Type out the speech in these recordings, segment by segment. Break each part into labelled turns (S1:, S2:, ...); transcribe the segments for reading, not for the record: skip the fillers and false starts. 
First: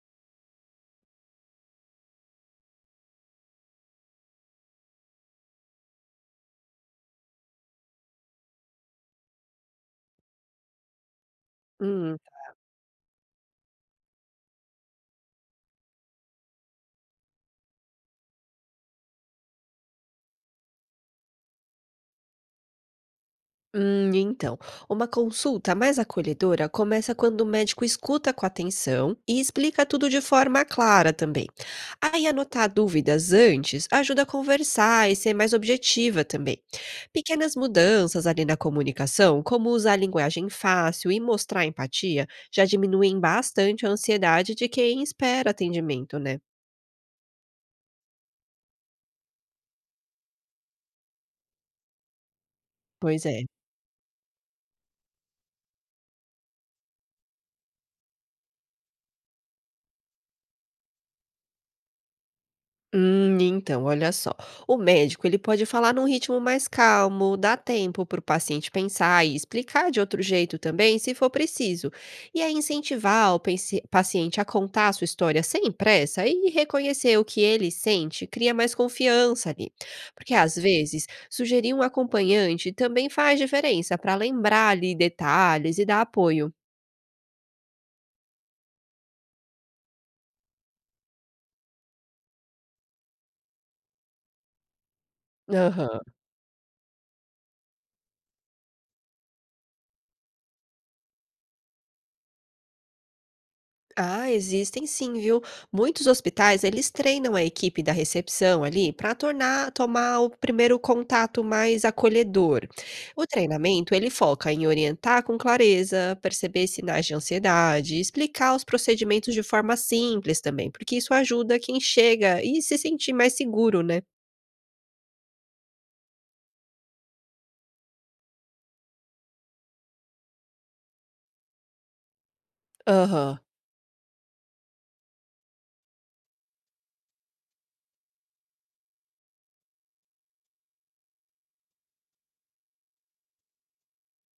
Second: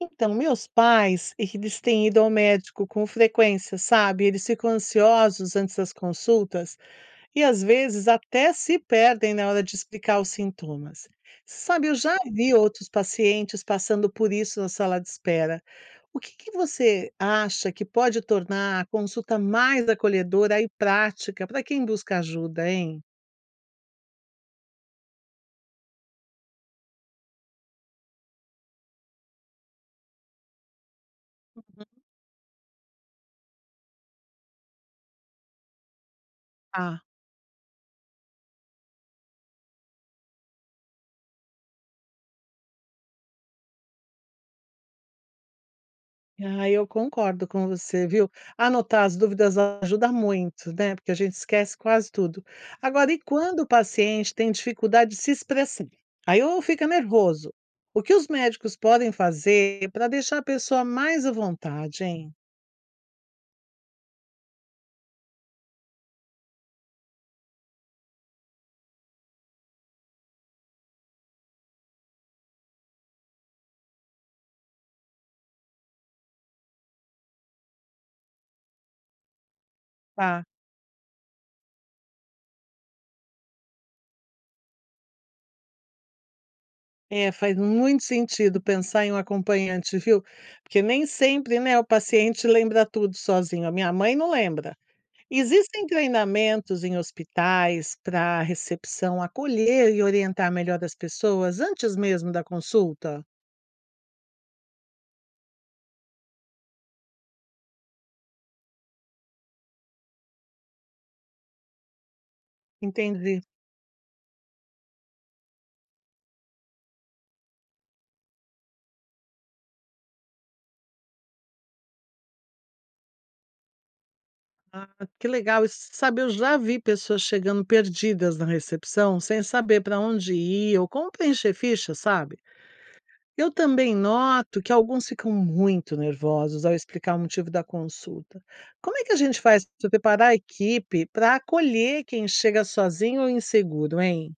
S1: Então, meus pais, eles têm ido ao médico com frequência, sabe? Eles ficam ansiosos antes das consultas e às vezes até se perdem na hora de explicar os sintomas. Sabe, eu já
S2: Hum.
S1: vi outros pacientes passando por isso na sala de espera. O que que você acha que pode tornar a consulta mais acolhedora e prática para quem busca ajuda, hein?
S2: Então, uma consulta mais acolhedora começa quando o médico escuta com atenção e explica tudo de forma clara também. Aí anotar dúvidas antes ajuda a conversar e ser mais objetiva também. Pequenas mudanças ali na comunicação, como usar a linguagem fácil e mostrar empatia, já diminuem bastante a ansiedade de quem espera atendimento, né?
S1: Ah, eu concordo com você, viu. Anotar as dúvidas ajuda muito, né, porque a gente esquece quase tudo. Agora, e
S2: Pois é.
S1: quando o paciente tem dificuldade de se expressar? Aí ou fica nervoso. O que os médicos podem fazer para deixar a pessoa mais à vontade, hein?
S2: Então, olha só. O médico, ele pode falar num ritmo mais calmo, dar tempo para o paciente pensar e explicar de outro jeito também, se for preciso. E aí incentivar o paciente a contar a sua história sem pressa e reconhecer o que ele sente, cria mais confiança ali. Porque
S1: Tá.
S2: às vezes, sugerir um acompanhante também faz diferença para lembrar ali detalhes e dar apoio.
S1: É, faz muito sentido pensar em um acompanhante, viu. Porque nem sempre, né, o paciente lembra tudo sozinho. A minha mãe não lembra. Existem
S2: Aham.
S1: treinamentos em hospitais para a recepção acolher e orientar melhor as pessoas antes mesmo da consulta?
S2: Ah, existem sim, viu? Muitos hospitais, eles treinam a equipe da recepção ali para tornar tomar o primeiro contato mais acolhedor. O
S1: Entendi.
S2: treinamento, ele foca em orientar com clareza, perceber sinais de ansiedade, explicar os procedimentos de forma simples também, porque isso ajuda quem chega e se sentir mais seguro, né?
S1: Ah, que legal. E sabe, eu já vi pessoas chegando perdidas na recepção, sem saber para onde ir ou como preencher ficha, sabe?
S2: Aham.
S1: Eu também noto que alguns ficam muito nervosos ao explicar o motivo da consulta. Como é que a gente faz para preparar a equipe para acolher quem chega sozinho ou inseguro, hein?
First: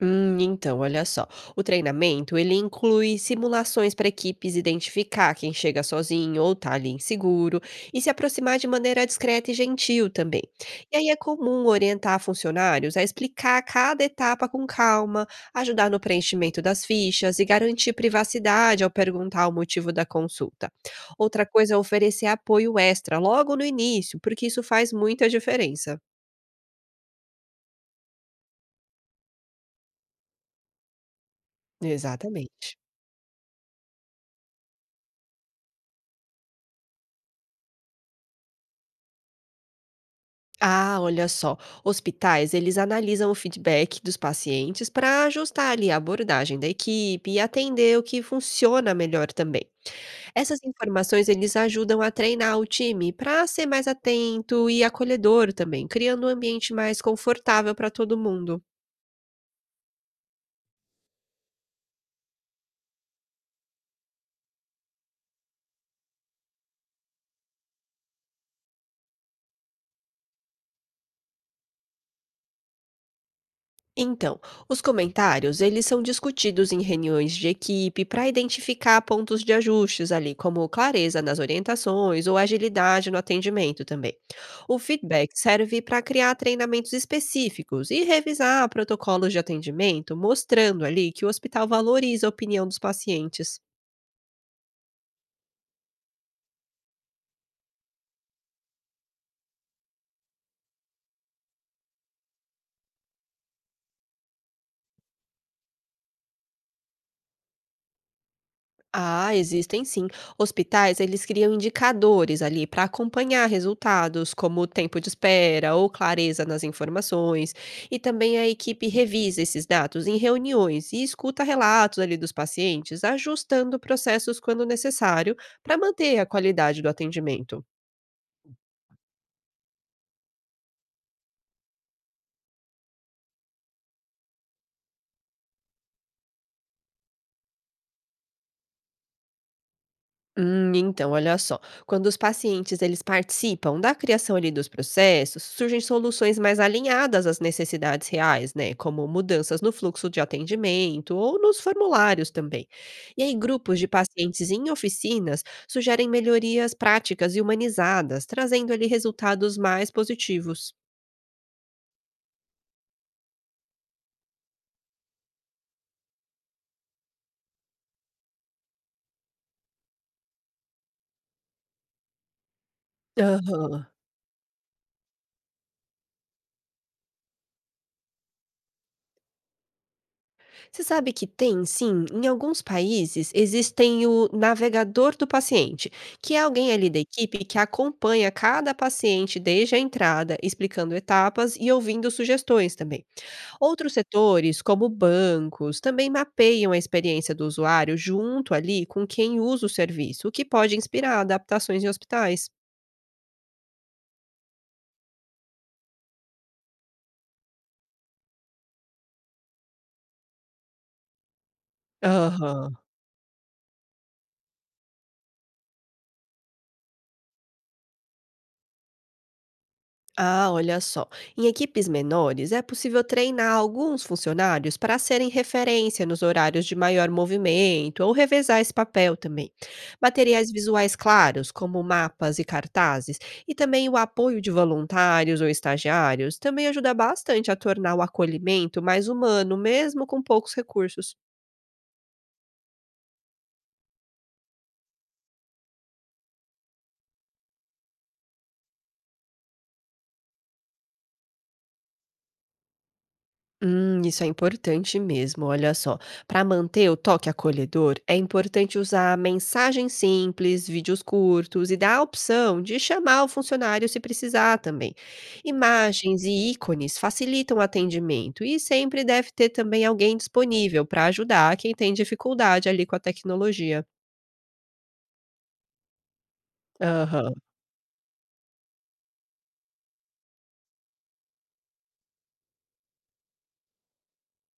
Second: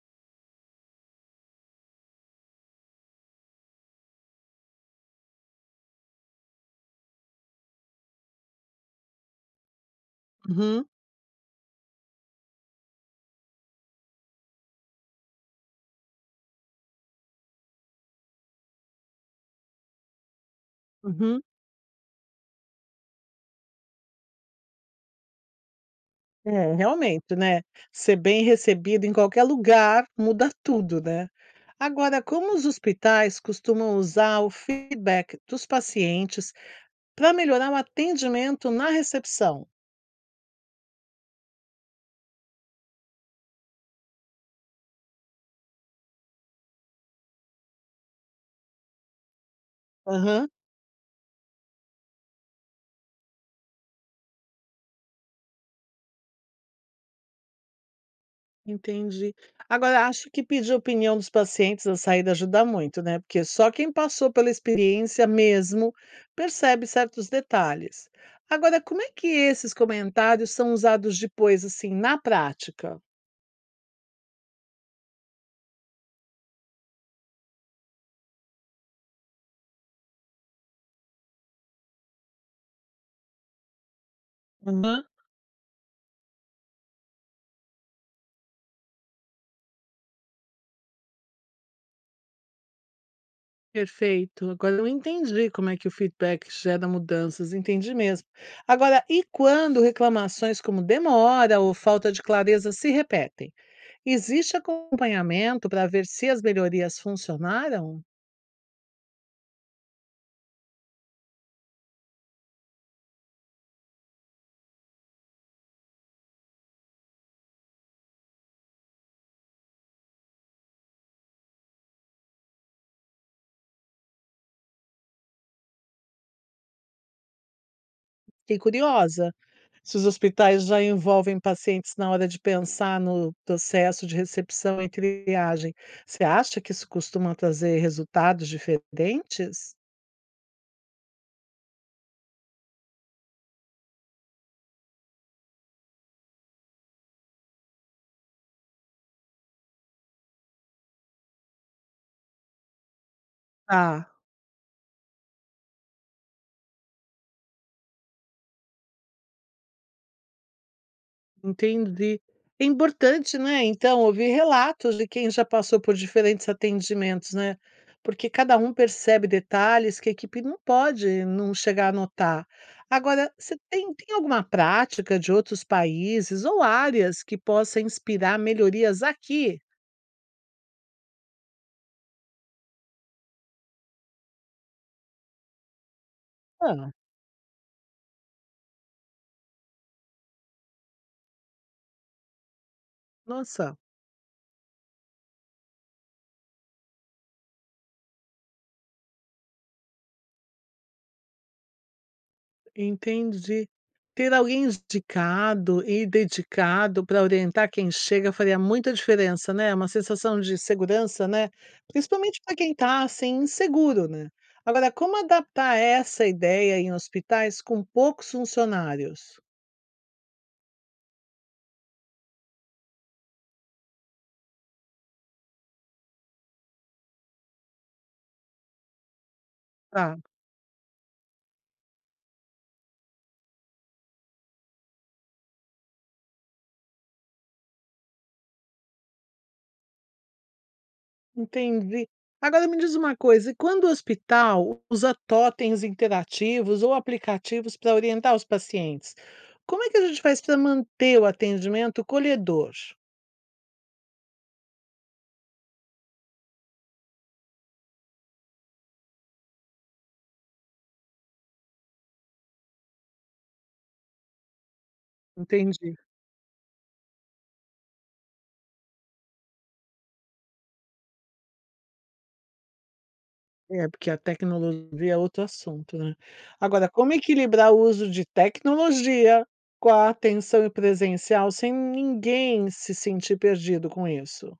S2: Então, olha só. O treinamento, ele inclui simulações para equipes identificar quem chega sozinho ou tá ali inseguro e se aproximar de maneira discreta e gentil também.
S1: Uhum,
S2: E aí é comum orientar funcionários a explicar cada etapa com calma, ajudar no preenchimento das fichas e garantir privacidade ao perguntar o motivo da consulta.
S1: uhum.
S2: Outra coisa é oferecer apoio extra logo no início, porque isso faz muita diferença.
S1: É, realmente, né, ser bem recebido em qualquer lugar muda tudo, né. Agora, como os
S2: Exatamente.
S1: hospitais costumam usar o feedback dos pacientes para melhorar o atendimento na recepção?
S2: Ah, olha só. Hospitais, eles analisam o feedback dos pacientes para ajustar ali a abordagem da equipe e atender o que funciona melhor também.
S1: Aham,
S2: Essas informações eles ajudam a treinar o time para ser mais atento e acolhedor também, criando um ambiente mais confortável para todo mundo.
S1: entendi. Agora, acho que pedir opinião dos pacientes na saída ajuda muito, né, porque só quem passou pela experiência mesmo percebe certos detalhes. Agora, como é que esses comentários são usados depois, assim, na prática?
S2: Então, os comentários, eles são discutidos em reuniões de equipe para identificar pontos de ajustes ali, como clareza nas orientações ou agilidade no atendimento também. O
S1: Aham.
S2: feedback serve para criar treinamentos específicos e revisar protocolos de atendimento, mostrando ali que o hospital valoriza a opinião dos pacientes.
S1: Perfeito. Agora eu entendi como é que o feedback gera mudanças, entendi mesmo. Agora, e quando reclamações como demora ou falta de clareza se repetem? Existe acompanhamento para ver se as melhorias funcionaram?
S2: Ah, existem sim. Hospitais, eles criam indicadores ali para acompanhar resultados, como o tempo de espera ou clareza nas informações. E também a equipe revisa esses dados em reuniões e escuta relatos ali dos pacientes, ajustando processos quando necessário para manter a qualidade do atendimento.
S1: Fiquei curiosa se os hospitais já envolvem pacientes na hora de pensar no processo de recepção e triagem. Você acha que isso costuma trazer resultados diferentes?
S2: Então, olha só. Quando os pacientes eles participam da criação ali dos processos, surgem soluções mais alinhadas às necessidades reais, né? Como mudanças no fluxo de atendimento ou nos formulários também. E aí, grupos de
S1: Ah.
S2: pacientes em oficinas sugerem melhorias práticas e humanizadas, trazendo ali resultados mais positivos.
S1: Entendi. É importante, né, então, ouvir relatos de quem já passou por diferentes atendimentos, né, porque cada um percebe detalhes que a equipe não pode não chegar a notar. Agora, você
S2: Aham.
S1: tem alguma prática de outros países ou áreas que possa inspirar melhorias aqui?
S2: Você sabe que tem sim, em alguns países existem o navegador do paciente, que é alguém ali
S1: Ah,
S2: da equipe que acompanha cada paciente desde a entrada, explicando etapas e ouvindo sugestões também.
S1: nossa.
S2: Outros setores, como bancos, também mapeiam a experiência do usuário junto ali com quem usa o serviço, o que pode inspirar adaptações em hospitais.
S1: Entendi. Ter alguém indicado e dedicado para orientar quem chega faria muita diferença, né, é uma sensação de segurança, né, principalmente para quem
S2: Aham.
S1: está, assim, inseguro, né. Agora como adaptar essa ideia em hospitais com poucos funcionários?
S2: Ah, olha só. Em equipes menores, é possível treinar alguns funcionários para serem referência nos horários de maior movimento ou revezar esse papel também.
S1: Tá,
S2: Materiais visuais claros, como mapas e cartazes, e também o apoio de voluntários ou estagiários, também ajuda bastante a tornar o acolhimento mais humano, mesmo com poucos recursos.
S1: entendi. Agora me diz uma coisa, e quando o hospital usa totens interativos ou aplicativos para orientar os pacientes, como é que a gente faz para manter o atendimento colhedor?
S2: Isso é importante mesmo, olha só. Para manter o toque acolhedor, é importante usar mensagens simples, vídeos curtos e dar a opção de chamar o funcionário se precisar também.
S1: Entendi.
S2: Imagens e ícones facilitam o atendimento e sempre deve ter também alguém disponível para ajudar quem tem dificuldade ali com a tecnologia.
S1: É, porque a tecnologia é outro assunto, né. Agora, como
S2: Aham.
S1: equilibrar o uso de tecnologia com a atenção presencial sem ninguém se sentir perdido com isso?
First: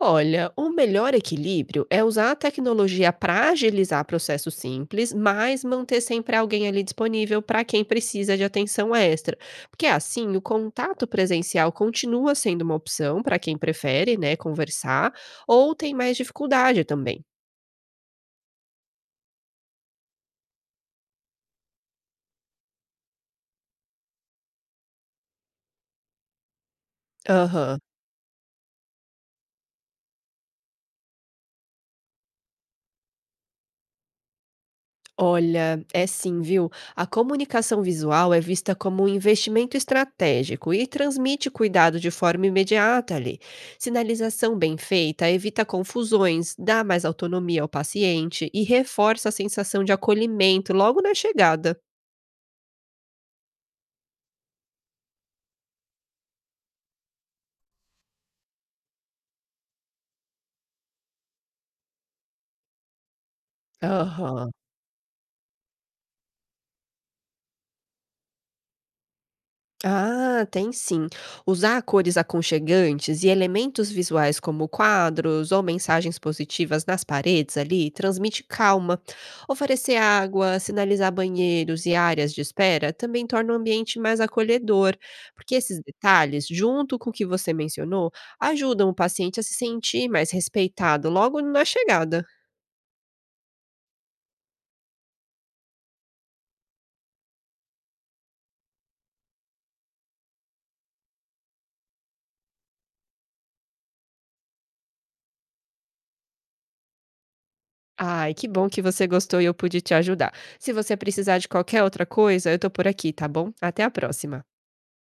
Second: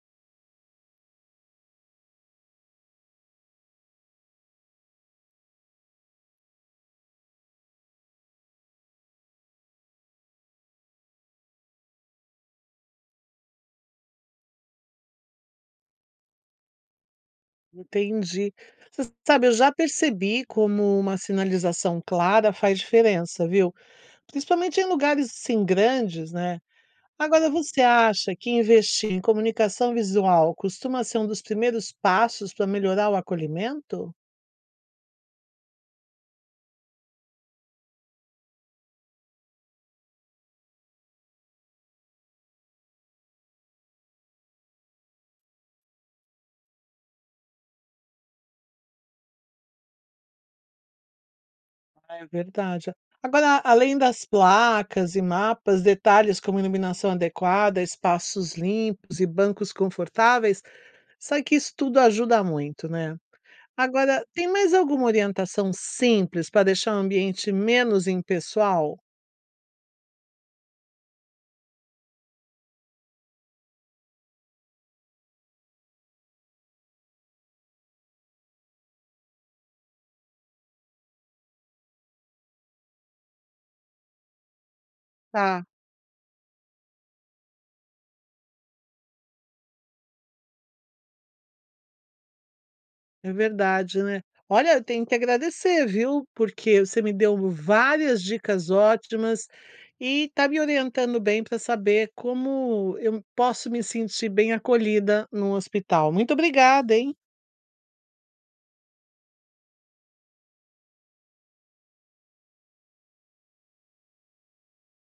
S2: Olha, o melhor equilíbrio é usar a tecnologia para agilizar processos simples, mas manter sempre alguém ali disponível para quem precisa de atenção extra. Porque assim, o contato presencial continua sendo uma opção para quem prefere, né, conversar ou tem mais dificuldade também.
S1: Entendi. Você sabe, eu já percebi como uma sinalização clara faz diferença, viu, principalmente em lugares, assim, grandes, né. Agora
S2: Aham.
S1: você acha que investir em comunicação visual costuma ser um dos primeiros passos para melhorar o acolhimento?
S2: Olha, é sim, viu? A comunicação visual é vista como um investimento estratégico e transmite cuidado de forma imediata ali. Sinalização bem feita evita confusões, dá mais autonomia ao paciente e reforça a sensação de acolhimento logo na chegada.
S1: É verdade. Agora, além das placas e mapas, detalhes como iluminação adequada, espaços limpos e bancos confortáveis, sabe que isso tudo ajuda muito, né? Agora, tem
S2: Aham.
S1: mais alguma orientação simples para deixar o ambiente menos impessoal?
S2: Ah, tem sim. Usar cores aconchegantes e elementos visuais como quadros ou mensagens positivas nas paredes ali transmite calma. Oferecer água, sinalizar banheiros e áreas de espera também torna o ambiente mais acolhedor, porque
S1: Tá?
S2: esses detalhes, junto com o que você mencionou, ajudam o paciente a se sentir mais respeitado logo na chegada.
S1: É verdade, né. Olha, eu tenho que agradecer, viu, porque você me deu várias dicas ótimas e está me orientando bem para saber como eu posso me sentir bem acolhida num hospital. Muito obrigada, hein.
S2: Ai, que bom que você gostou e eu pude te ajudar. Se você precisar de qualquer outra coisa, eu tô por aqui, tá bom? Até a próxima.